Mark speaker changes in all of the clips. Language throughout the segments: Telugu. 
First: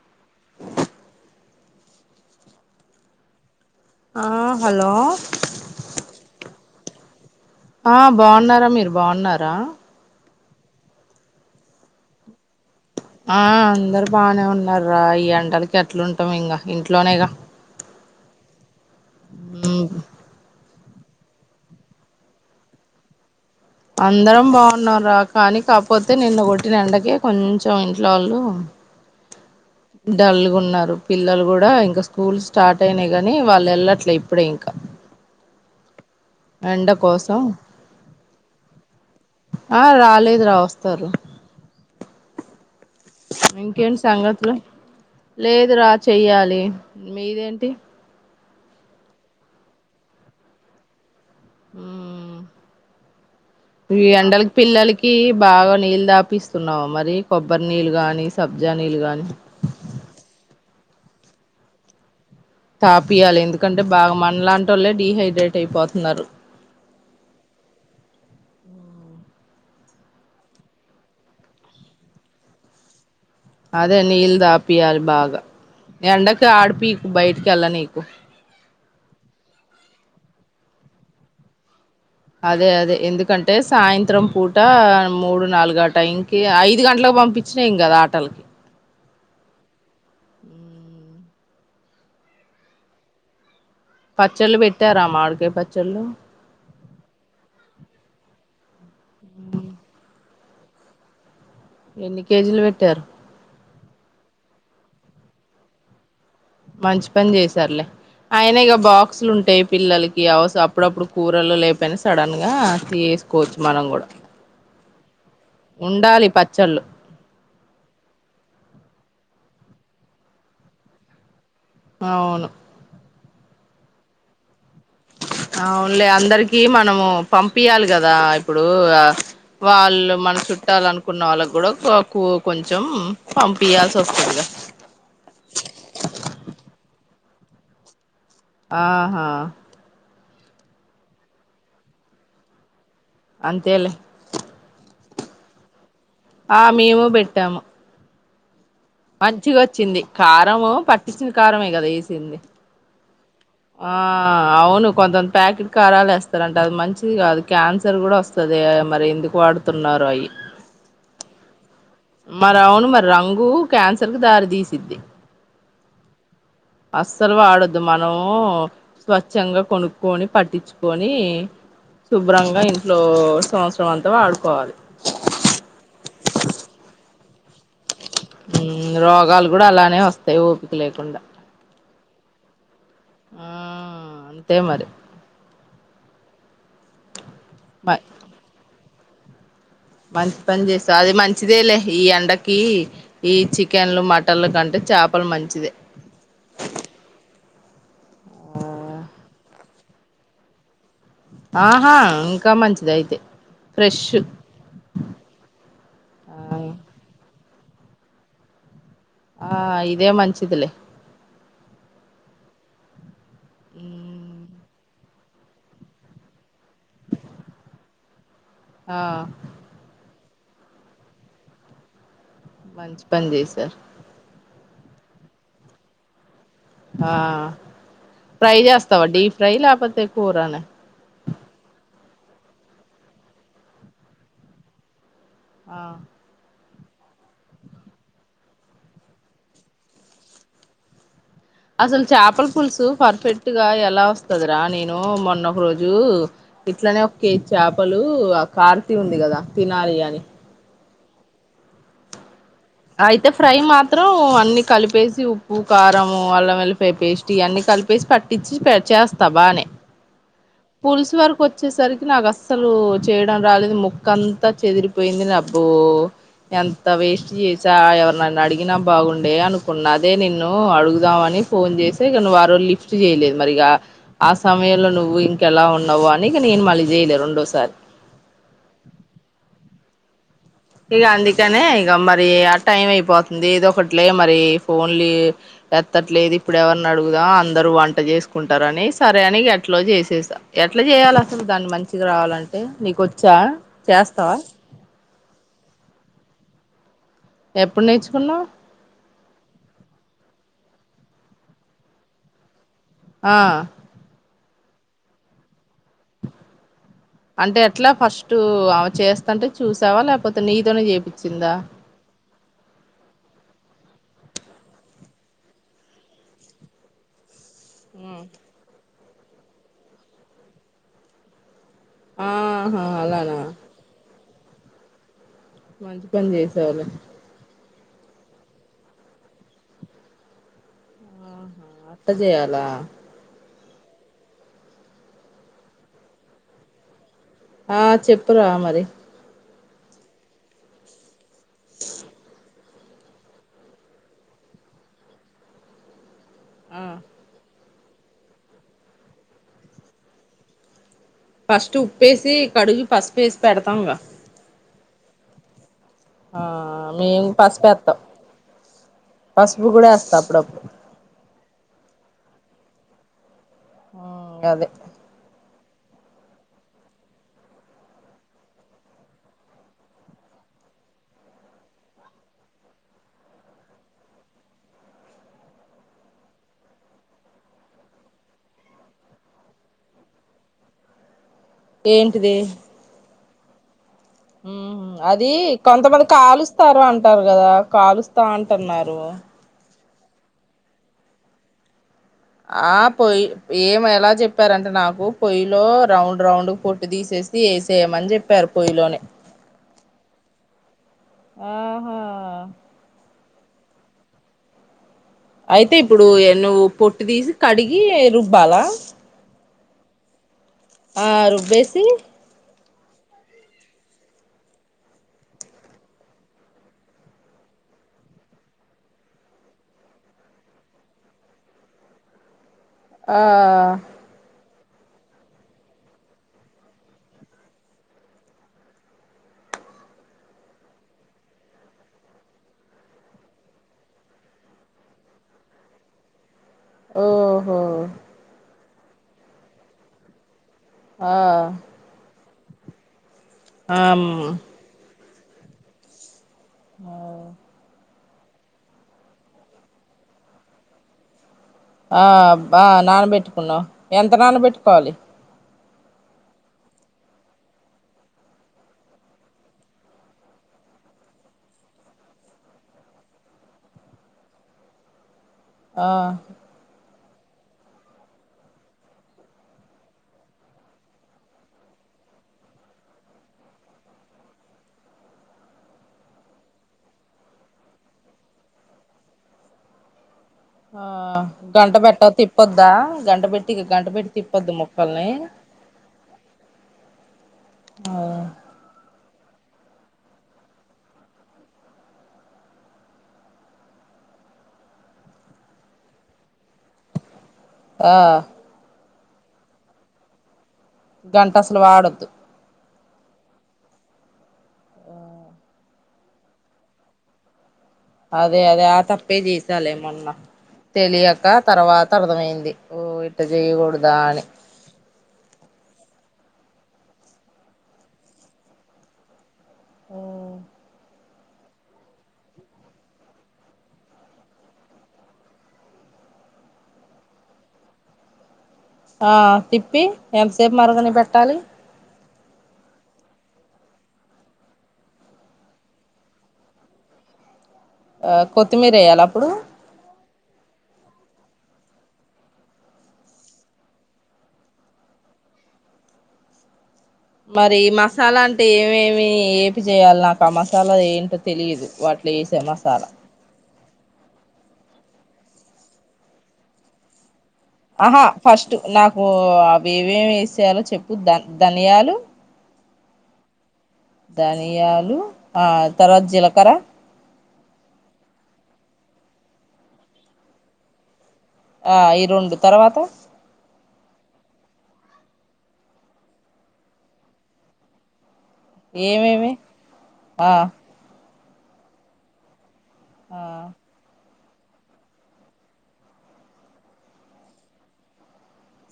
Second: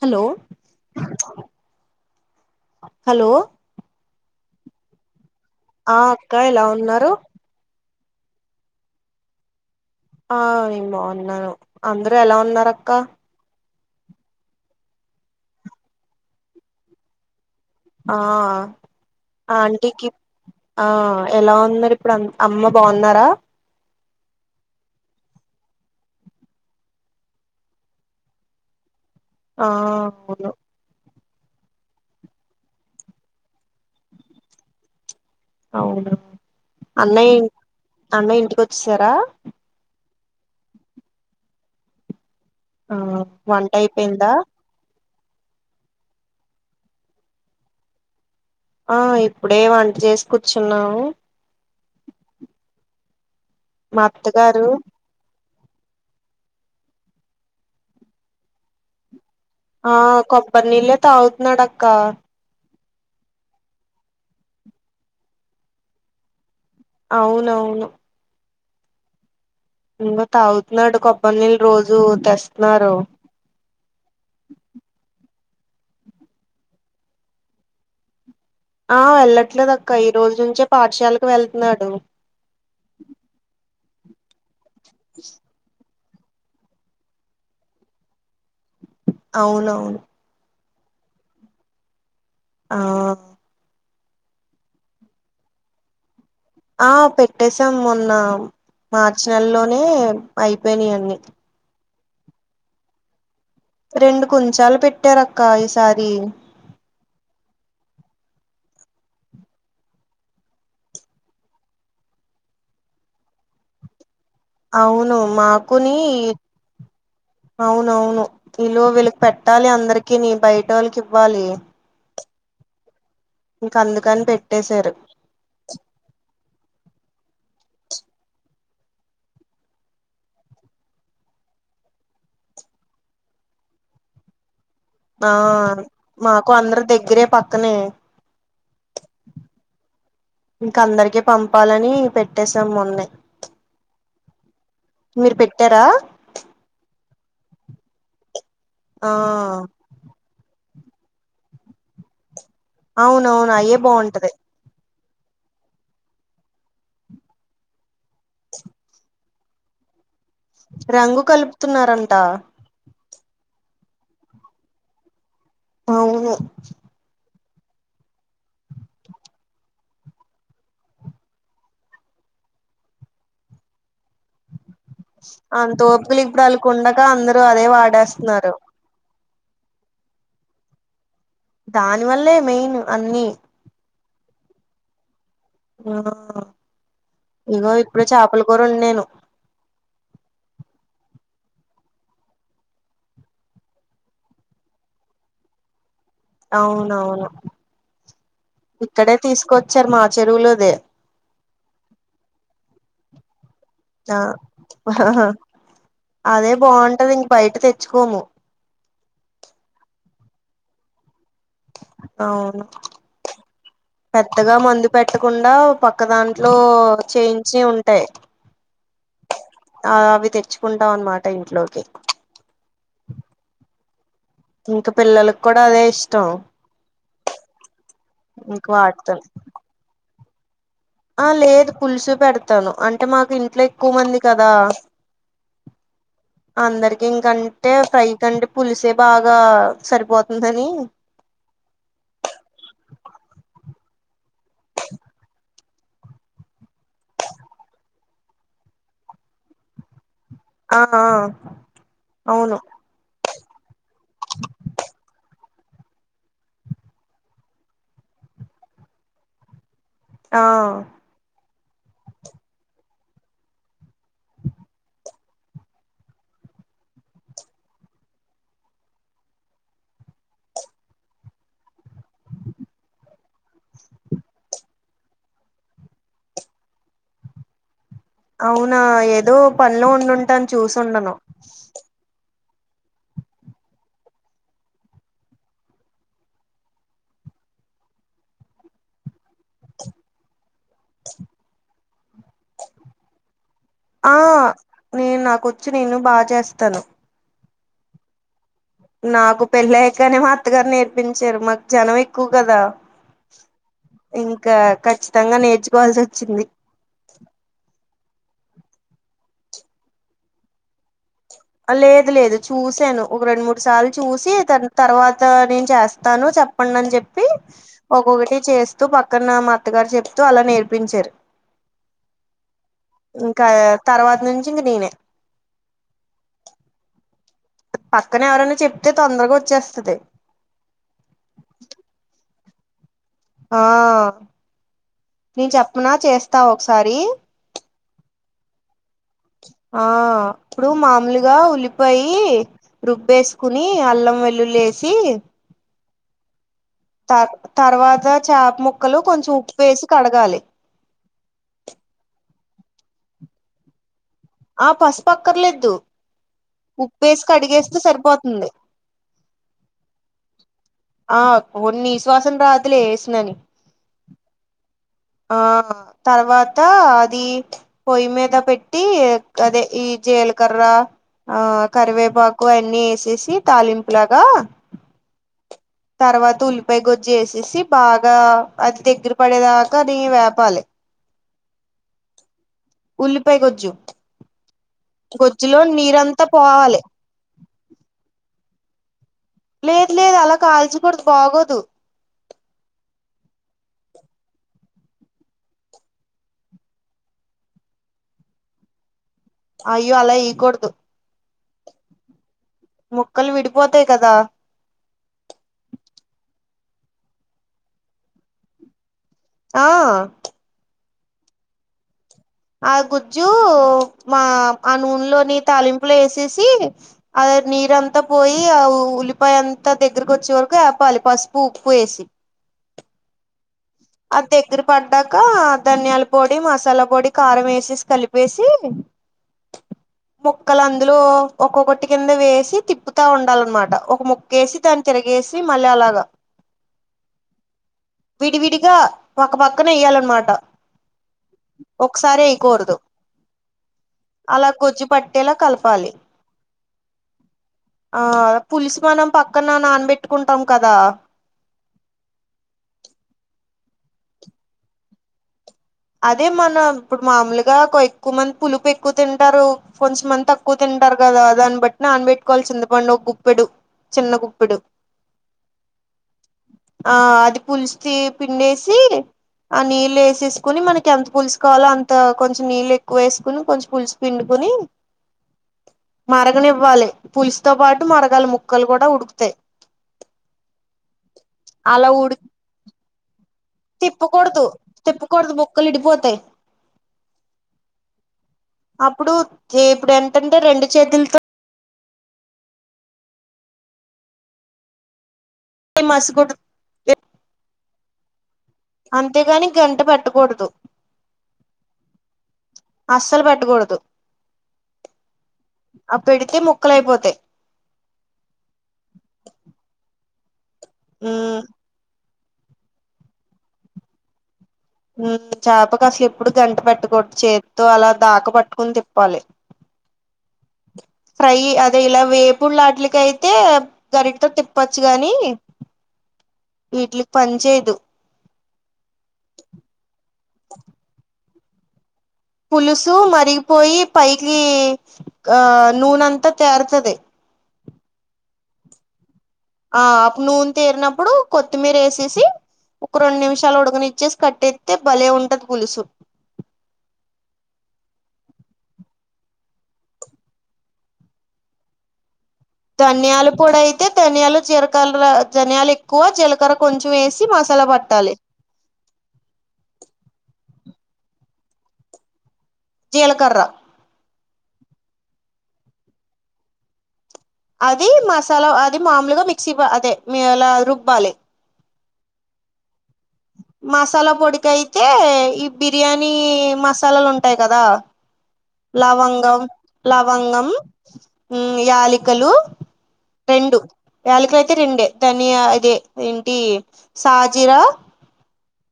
Speaker 1: హలో హలో
Speaker 2: ఆ హలో
Speaker 1: ఆ అక్క ఎలా ఉన్నారు
Speaker 2: ఆ బాన్నారా మీరు బాన్నారా
Speaker 1: ఆ నేను బాన్నాను అందరూ ఎలా ఉన్నారు అక్క
Speaker 2: ఆ అందరు బానే ఉన్నారు రా ఈ ఎండలుకి ఎట్లు ఉంటాము ఇంకా ఇంట్లోనేగా
Speaker 1: ఆ
Speaker 2: మ్
Speaker 1: ఆంటికి ఆ ఎలా ఉన్నారు ఇప్పుడు అంత్ అమ్మ బాన్నారా
Speaker 2: అందరం బాన్నాం రా కానీ కాకపోతే నిన్న కొట్టిన ఎండకే కొంచెం ఇంట్లో వాళ్ళు
Speaker 1: ఆ అవును
Speaker 2: డల్లుగున్నారు పిల్లలు కూడా ఇంకా స్కూల్ స్టార్ట్ అయినాయి గానీ వాళ్ళు ఏళ్ళట్లే ఇప్పుడే ఇంకా
Speaker 1: అవున
Speaker 2: ఎండ
Speaker 1: అన్నయ్
Speaker 2: కోసం
Speaker 1: అన్నయ్య ఇంటికి వచ్చిస్తారా
Speaker 2: ఆ రాలేదు రా వస్తారు
Speaker 1: ఆ వంట
Speaker 2: ఇంకేంటి
Speaker 1: అయిపోయిందా
Speaker 2: సంగతులు లేదు రా చెయ్యాలి మీదేంటి
Speaker 1: ఆ ఇప్పుడే వంట చేసు కూర్చున్నాము
Speaker 2: ఉ ఈ
Speaker 1: మా
Speaker 2: ఎండలు
Speaker 1: అత్తగారు
Speaker 2: పిల్లలకి కి బాగా నీళ్ళు దాపిస్తున్నావు మరి కొబ్బరి నీళ్ళు గాని సబ్జా నీళ్ళు గాని
Speaker 1: ఆ కొబ్బరి నీళ్ళే తాగుతున్నాడు అక్క
Speaker 2: తాపియాలి ఎందుకంటే బాగా మన లాంటి ఓళ్ళే డిీహైడ్రేట్ అయిపోతున్నారు
Speaker 1: అవునవును ఇంకా తాగుతున్నాడు కొబ్బరి నీళ్ళు రోజు తెస్తున్నారు
Speaker 2: అదే నీళ్ళు దాపియాలి బాగా ఎండకి ఆడిపికు బయటికిెళ్ళ నీకు
Speaker 1: ఆ వెళ్ళట్లేదు అక్క ఈ రోజు నుంచే పాఠశాలకు వెళతున్నాడు
Speaker 2: అదే అదే ఎందుకంటే సాయంత్రం పూట మూడు నాలుగు ఆ టైం కి ఐదు గంటలకు పంపించినా ఏం కదా ఆటలకి
Speaker 1: అవునవును
Speaker 2: ఉ
Speaker 1: ఆ
Speaker 2: పచ్చళ్ళు పెట్టారా మాడికయ్ పచ్చళ్ళు
Speaker 1: ఆ పెట్టేసాం మొన్న మార్చి నెలలోనే అయిపోయినాయి అన్నీ
Speaker 2: ఎన్ని కేజీలు పెట్టారు
Speaker 1: రెండు కుంచాలు పెట్టారు అక్క ఈసారి
Speaker 2: మంచి పని చేసారులే అయినా ఇగ బాక్సులు ఉంటాయి పిల్లలకి అవస్ అప్పుడప్పుడు కూరలు లేపోనా సడన్ గా తీస్ కోచ్ మనం గూడ
Speaker 1: అవును మాకునీ
Speaker 2: ఉండాలి పచ్చళ్ళు
Speaker 1: అవునవును ఇలో వీళ్ళకి పెట్టాలి అందరికిని బయట ఓళ్లకి ఇవ్వాలి
Speaker 2: అవును
Speaker 1: ఇంక అందుకని పెట్టేశారు
Speaker 2: అవునులే అందరికి మనము పంపియాలి కదా ఇప్పుడు వాళ్ళు మన చుట్టాలు అనుకున్న వాళ్ళకి కూడా కొకువ కొంచెం పంపియాల్సి వస్తదిగా
Speaker 1: ఆ మాకు అందరు దగ్గరే పక్కనే
Speaker 2: ఆహా
Speaker 1: ఇంక అందరికీ పంపాలని పెట్టేసాం మొన్నే
Speaker 2: అంతేలే
Speaker 1: మీరు పెట్టారా
Speaker 2: ఆ మేము పెట్టాము
Speaker 1: ఆ
Speaker 2: మంచిగా వచ్చింది కారము పట్టించిన కారమే కదా వేసింది
Speaker 1: అవును అవును అయే
Speaker 2: ఆ
Speaker 1: బాగుంటది
Speaker 2: అవును కొంత ప్యాకెట్ కారాలు వేస్తారంటే అది మంచిది కాది క్యాన్సర్ కూడా వస్తది మరి ఎందుకు వాడు తున్నారు అయి
Speaker 1: రంగు కలుపుతున్నారంట
Speaker 2: మరి అవును మరి రంగు క్యాన్సర్ కి దారి తీసిద్ది
Speaker 1: అవును
Speaker 2: అస్సలు వాడద్దు మనము స్వచ్ఛంగా కొనుక్కొని పట్టిచుకొని శుభ్రంగా ఇంట్లో సంవత్సరం అంతా వాడుకోవాలి
Speaker 1: అంతోపికిలి ఇప్పుడు ఆళ్లకి ఉండదా అందరూ అదే వాడేస్తున్నారు
Speaker 2: రోగాలు కూడా అలానే వస్తాయి ఓపిక లేకుండా
Speaker 1: దాని వల్లే మెయిన్ అన్ని
Speaker 2: ఆ అంతే మరి
Speaker 1: ఆ ఇగో
Speaker 2: మ
Speaker 1: ఇప్పుడే చాపల కూర వండాను
Speaker 2: మంచి పని చేసా అది మంచిదేలే ఈ ఎండకి ఈ చికన్లు మటన్లు కంటే చాపలు మంచిదే
Speaker 1: అవునవును ఇక్కడే తీసుకొచ్చారు మా చెరువులోదే
Speaker 2: ఆహా ఇంకా మంచిది అయితే ఫ్రెష్
Speaker 1: ఆ
Speaker 2: ఆ
Speaker 1: అదే బాగుంటది ఇంక బయట తెచ్చుకోము
Speaker 2: ఆ ఇదే మంచిదిలే
Speaker 1: అవును పెద్దగా మందు పెట్టకుండా పక్క దాంట్లో చేయించి ఉంటాయి
Speaker 2: ఆ
Speaker 1: ఆవి తెచ్చుకుంటాం అన్నమాట ఇంట్లోకి
Speaker 2: మంచిపని చేసా
Speaker 1: ఇంక పిల్లలకి కూడా అదే ఇష్టం
Speaker 2: ఆ ఫ్రై
Speaker 1: ఇంక
Speaker 2: చేస్తావా
Speaker 1: వాటితోనే
Speaker 2: డీప్ ఫ్రై లాపోతే కూరనా
Speaker 1: ఆ లేదు పులుసు పెడతాను అంటే మాకు ఇంట్లో ఎక్కువ మంది కదా
Speaker 2: ఆ
Speaker 1: అందరికి ఇంకంటే ఫ్రై కంటే పులుసే బాగా సరిపోతుందని
Speaker 2: అసలు చాపల పులుసు పర్ఫెక్ట్ గా ఎలా వస్తదిరా నేను మొన్న ఒక రోజు ఇట్లనే ఒక కేజీ చాపలు కార్తి ఉంది కదా తినాలి అని
Speaker 1: ఆహా అవును
Speaker 2: అయితే ఫ్రై మాత్రం అన్ని కలిపేసి ఉప్పు, కారము, అల్లం, వెల్లిపాయి పేస్ట్ ఇయన్నీ కలిపేసి పట్ ఇచ్చి పె చేస్తా బానే
Speaker 1: ఆ
Speaker 2: పుల్సు వరకు వచ్చేసరికి నాకు అస్సలు చేయడం రాలేదు ముక్క అంతా చెదిరిపోయింది అబ్చో ఎంత వేస్ట్ చేసి చ ఎవరునన్న అడిగినా బాగుండే అనుకున్న అదే నిన్ను అడుగుదామని ఫోన్ చేసే నువ్వు ఆరోజు లిఫ్ట్ చేయలేదు మరిక ఆ సమయంలో నువ్వు ఇంకెలా ఉన్నావు అని నేను మళ్ళీ చేయలేదు రెండోసారి
Speaker 1: అవునా ఏదో పనిలో వండుంటాను
Speaker 2: ఇక అందుకనే ఇక మరి ఆ టైం అయిపోతుంది ఏదో ఒకటిలే మరి ఫోన్లీ ఎత్తట్లేదు ఇప్పుడెవరిని అడుగుదాం అందరూ వంట చేసుకుంటారని సరే అని ఏట్లో చేసేసా ఎట్లా చేయ్యాలి అసలు దాన్ని మంచిగా రావాలంటే నీకొచ్చా చేస్తావా
Speaker 1: నే నాకొచ్చు నేను బా చేస్తాను
Speaker 2: ఎప్పుడు నేర్చుకున్నావ్
Speaker 1: నాకు పెళ్ళయకనే అత్తగారు నేర్పించారు మాకు జనం ఎక్కువ కదా
Speaker 2: ఆ
Speaker 1: ఇంకా ఖచ్చితంగా నేర్చుకోవాల్సి వచ్చింది
Speaker 2: అంటే ఎట్లా ఫస్ట్ ఆమ చేస్తంటే చూసావా లేకపోతే నీతోని చేపిచ్చిందా
Speaker 1: లేదు లేదు చూసాను ఒక రెండు మూడు సార్లు చూసి తర్వాత నేను చేస్తాను చెప్పండి అని చెప్ ప్పి ఒక్కొక్కటి చేస్తూ పక్కన మా అత్తగారు చెప్తూ అలా నేర్పించారు
Speaker 2: ఆహా అలానా
Speaker 1: ఇంకా తర్వాత నుంచి ఇంక నేనే
Speaker 2: మంచి పని చేసావులే
Speaker 1: పక్కన ఎవరైనా చెప్తే తొందరగా వచ్చేస్తది
Speaker 2: స్త చేయాలా
Speaker 1: ఆ నేను చెప్పన చేస్తావా ఒకసారి
Speaker 2: ఆ చెప్పురా మరి
Speaker 1: ఆ ఇప్పుడు మామలుగా ఉల్లిపాయి రుబ్బేసుకుని అల్లం వెల్లుల్లి ఏసి
Speaker 2: ఆ
Speaker 1: తర్వాత చాప ముక్కలు కొంచెం ఉప్పు వేసి కడగాలి
Speaker 2: ఫస్ట్ ఉప్పేసి కడిగి పసుపేసి పెడతామ్ గా
Speaker 1: ఆ పసుపుపక్కర్లేదు
Speaker 2: ఆ
Speaker 1: ఉప్పు వేసి
Speaker 2: మేము
Speaker 1: కడిగేస్తే
Speaker 2: పసుపేత్తాం
Speaker 1: సరిపోతుంది
Speaker 2: పసుపు కూడా ఏస్తా అప్పుడప్పుడు
Speaker 1: ఆ కొనీసువాసన రాదులే ఎసనని
Speaker 2: ఆ గదే
Speaker 1: ఆ తర్వాత అది పొయ్యి మీద పెట్టి గదే ఈ జీలకర్ర ఆ కరివేపాకు అయన్నీ ఎసేసి తాలింపు లాగా తర్వాత ఉల్లిపాయ గొజ్జు వేసేసి బాగా అది దగ్గర పడేదాకా అది వేపాలి
Speaker 2: ఏంటిది
Speaker 1: ఉల్లిపాయ గొజ్జు
Speaker 2: ఉమ్ హు అది
Speaker 1: గొజ్జులో
Speaker 2: కొంతమంది
Speaker 1: నీరంతా పోవాలి
Speaker 2: కాలుస్తారు అంటారు కదా కాలుస్తా అంటన్నారు
Speaker 1: లేదు లేదు అలా కాల్చకూడాదు బాగోదు
Speaker 2: ఆ పొయ్యి ఏం ఎలా చెప్పారంటే నాకు పొయ్యిలో రౌండ్ రౌండ్ పొట్టు తీసేస్ ది ఏసేయ్యమని చెప్పారు పొయ్యిలోని
Speaker 1: అయ్యో అలా ఎయికూడదు.
Speaker 2: ఆహ
Speaker 1: ముక్కలు విడిపోతయి కదా
Speaker 2: అయితే ఇప్పుడు నువ్వు పొట్టు తీసి కడిగి రుబ్బాలా
Speaker 1: ఆ
Speaker 2: హా రుబ్బేసి
Speaker 1: ఆ గుజ్జు మా ఆ నూనెలోని తాలింపులు ఏసేసి అదే నీరంతా పోయి ఆ ఉల్లిపాయ అంతా దగ్గరకి వచ్చే వరకు ఆపాలి పసుపు ఉప్పు ఏసి
Speaker 2: ఆ
Speaker 1: అది దగ్గర పడ్డాక ధనియాల పొడి మసాలా పొడి కారం ఏసేసి కలిపేసి ముక్కలు అందులో ఒక్కొక్కటి కింద వేసి తిప్పుతా ఉండాలన్నమాట ఒక ముక్ గేసి తాని తిరగేసి మళ్ళీ అలాగా
Speaker 2: ఓహో
Speaker 1: విడివిడిగా పక్కపక్కన ఏయ్యాలన్నమాట
Speaker 2: ఆ
Speaker 1: ఒకసారి ఏయకూడదు
Speaker 2: ఆమ్
Speaker 1: అలా గుజ్జు పట్టేలా కలపాలి
Speaker 2: ఆ
Speaker 1: ఆ పులిసు మనం పక్కన నానబెట్టుకుంటాం కదా
Speaker 2: ఆ బ నానబెట్టుకున్నవు ఎంత నానబెట్టుకోవాలి
Speaker 1: అదే మన ఇప్పుడు మామూలుగా ఎక్కువ మంది పులుపు ఎక్కువ తింటారు కొంచెంమంత తక్కువ తింటారు కదా దాన్ని బట్టి నానబట్టుకోవాలి చింతపండు ఒ గుప్పెడు చిన్న గుప్పెడు
Speaker 2: ఆ
Speaker 1: ఆ అది పులుస్థి పిండేసి ఆ నీళ్ళు ఎసేసి కుని మనకి ఎంత పులుసుకావాలో అంత కొంచెం నీళ్ళు ఎక్కువ వేసుకుని కొంచం పులుసు పిండుకుని మరగనివ్వాలి పులుసుతో పాటు మరగాలే ముక్కలు కూడా ఉడుకుతయి
Speaker 2: ఆ
Speaker 1: అలా
Speaker 2: గంటబెట్ట
Speaker 1: ఉడికి
Speaker 2: తిప్పొద్దా గంటబెట్ ఇగ గంట పెట్టీ
Speaker 1: తిప్పకూడదు
Speaker 2: తిప్పద్ద ముక్కల్ని
Speaker 1: తిప్పకూడదు ముక్కలు ఇడిపోతాయి
Speaker 2: ఆ
Speaker 1: అప్పుడు ఇప్పుడు ఎంతంటే రెండు చేతులతో మాస్గుడు [unintelligible]
Speaker 2: ఆ
Speaker 1: అంతేగాని గంట పెట్టకూడదు
Speaker 2: గంట అసలు వాడొద్దు
Speaker 1: అస్సలు పెట్టకూడదు అ పెడితే ముక్కలయిపోతాయి
Speaker 2: అదే అదే ఆ తప్పే చేసాలే మొన్న తెలియక
Speaker 1: మ్మ్
Speaker 2: తర్వాత అర్థమైంది ఓ ఇట్ట చెయకూడదా అని
Speaker 1: ఉ చేపకు అసలు ఎప్పుడు గంట పెట్టకూడదు చేత్తో అలా దకా పట్టుకుని తిప్పాలి
Speaker 2: ఉ
Speaker 1: ఫ్రై అదే ఇలా వేపుడులాట్లకి అయితే గరిటతో తిప్పచ్చు గాని వీట్లకి పని చేయదు
Speaker 2: ఆ తిప్పి ఎంతసేపు మరగని పెట్టాలి
Speaker 1: పులుసు మరిగిపోయి పైకి గా నూనె అంతా తేరుతది
Speaker 2: ఆ కొత్తిమీర వేయాలా అప్పుడు
Speaker 1: ఆ అప్ నూనె తేరినప్పుడు కొత్తిమీర ఎసేసి ఒక రెండు నిమిషాలు ఉడకనిచ్చేసి కట్టెతే భలే ఉంటది పులుసు
Speaker 2: మరి మసాలా అంటే ఏమేమి ఏపి చేయాలి నాకు ఆ మసాలా ఏంటో తెలియదు వాటిలో ఎసే మసా
Speaker 1: ధనియాలు పొడైతే ధనియాలు జీలకార్ల ధనియాలు ఎక్వ జీలకర్ర కొంచెం ఎసి మసాలా
Speaker 2: ఆహా
Speaker 1: పట్టాలి
Speaker 2: ఫస్ట్ నాకూ అవి ఏవే సేయాలో చెప్పు ధ ధనియాలు
Speaker 1: జీలకర్ర
Speaker 2: ధానియాలు ఆ తర్వాత జీలకర్ర
Speaker 1: అది మసాలా అది మాముల్గ మిక్సీ బా అదే మీ అలా రుబ్బాలి
Speaker 2: ఆ ఈ రోండు తర్వాత
Speaker 1: మసాలా పొడికేతే ఈ బిర్యానీ మసాలాలు ఉంటాయి కదా
Speaker 2: ఏమేమి
Speaker 1: లవంగం
Speaker 2: ఆ
Speaker 1: లవంగం ఉమ్ యాలికలు
Speaker 2: ఆ
Speaker 1: రెండు యాలికలు అయితే రెండే ధనియా అదే ఏంటి సాజిరా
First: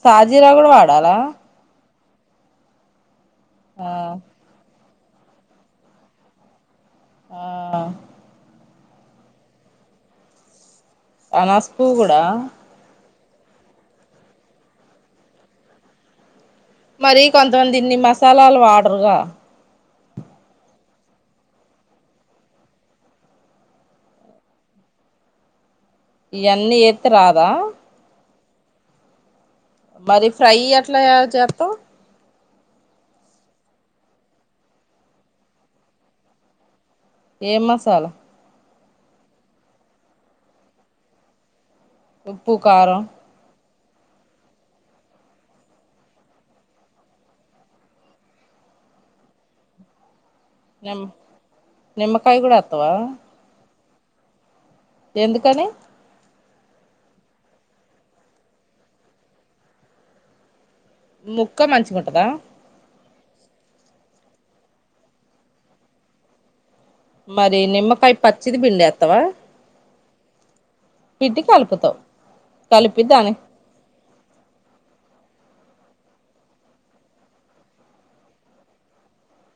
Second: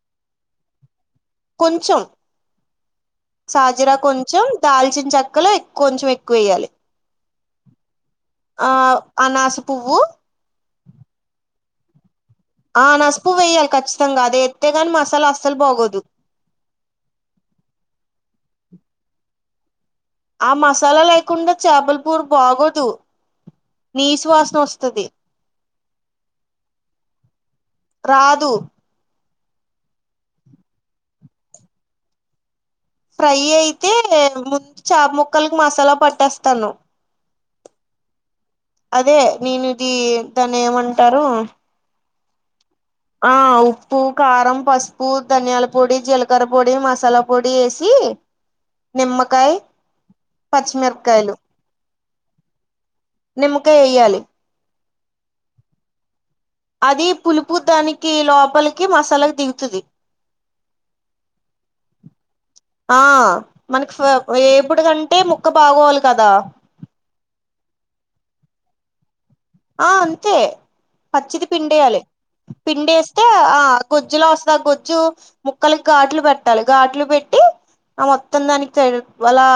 Speaker 2: సాజీరా గూడా వాడాలా
Speaker 1: కొంచెం
Speaker 2: ఆ
Speaker 1: సాజిరా కొంచెం తాల్చిన్ చెక్కలు ఎక్కు కొంచెం ఎక్వ ఏయాలి
Speaker 2: ఆ
Speaker 1: ఆ అనాస పువ్వు
Speaker 2: అనాస పువ్వు కూడా
Speaker 1: ఆ అనస పువ్వు ఏయాలి ఖచ్చితంగా అదే ఎత్తేగాని మసాలా అస్సలు బాగోదు
Speaker 2: మరి కొంతమంది ఇన్ని మసాలాలు వాడ్రుగా
Speaker 1: ఆ మసాలా లేకుండా చేపలపూరు బాగోదు నీస్ వాసన ఓస్తది
Speaker 2: ఇయాన్నీ ఏతే రాదా
Speaker 1: రాదు
Speaker 2: మరి ఫ్రై ఎట్లా జెత్తావ్
Speaker 1: ఫ్రై అయితే ముందు చాప్ ముక్కల్కి మసాలా పట్టేస్తాను
Speaker 2: ఏం మసాలా
Speaker 1: అదే నేనీది దాన్ని ఏవంటారూ
Speaker 2: ఉప్పు కారం
Speaker 1: ఆ ఉప్పు కారం పసుపు ధనియాల పొడి జీలకర్ర పొడి మసాలా పొడి ఎసీ నిమ్మకాయ
Speaker 2: నిమ్
Speaker 1: పచ్చిమిరప్కాయలు
Speaker 2: నిమ్మకాయ గూడ ఎత్తవా
Speaker 1: నిమ్మకాయ్ ఎయ్యాలి
Speaker 2: ఎందుకని
Speaker 1: అది పులుపు దానికి లోపలికి మసాలాకి దిగుతుది
Speaker 2: ముక్క మంచిగున్టదా
Speaker 1: ఆ మనక్ ఫ ఎపుడుగంటే ముక్క బావోలి గదా
Speaker 2: మరి నిమ్మకాయ్ పచ్చిది బిండేత్వా
Speaker 1: ఆ అంతే పచ్చిది
Speaker 2: కలుపుతావు
Speaker 1: పిండేయలీ
Speaker 2: కలిపి
Speaker 1: పిండేస్తే
Speaker 2: దాని
Speaker 1: ఆ గొజ్జులో ఓస్త ఆ గజ్జు ముక్కలక్ ఘాట్లు పెట్టాలి ఘాట్లు పెట్టి ఆ మొత్తం దానికి తే వలా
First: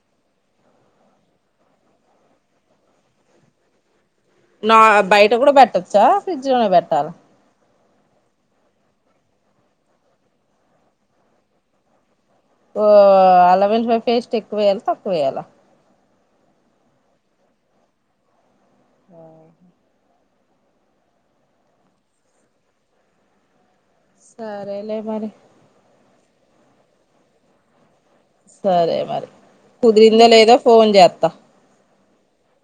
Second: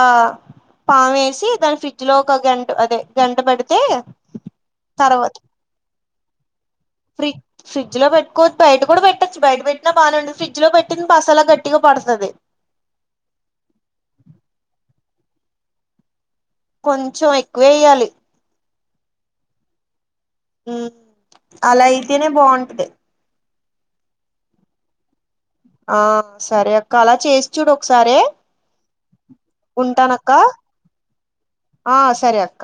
Speaker 1: పావేసి దాని ఫ్రిడ్జ్ లో ఒక గంట అదే గంట పడితే
Speaker 2: నా బైట గూడా బెట్టచ్చా ఫ్రిడ్జ్ లోనే బెట్టాలా
Speaker 1: ఫ్రి ఫ్రిడ్జ్ లో పెట్టుకో బైట గూడా బెట్టొచ్చు బైట పెట్టినా బానే ఉంటది ఫ్రిజ్లో పెట్టింది మసాలా గట్టిగా పడ్తది
Speaker 2: ఓ అల్లం వెల్లిపై ఫేస్ట్ ఎక్వ ఎయాలి తక్వ ఎయాలా
Speaker 1: కొంచం ఎక్కువే వయ్యాలి
Speaker 2: ఆ
Speaker 1: ఉ అలా అయితేనే బాగుంటె
Speaker 2: సరే లే మరి
Speaker 1: ఆ సరే అక్క అలా చేసి చూడు ఒకసారే
Speaker 2: సరే మరి కుదిరిందా లేదో ఫోన్ చేత
Speaker 1: ఆ సరే అక్క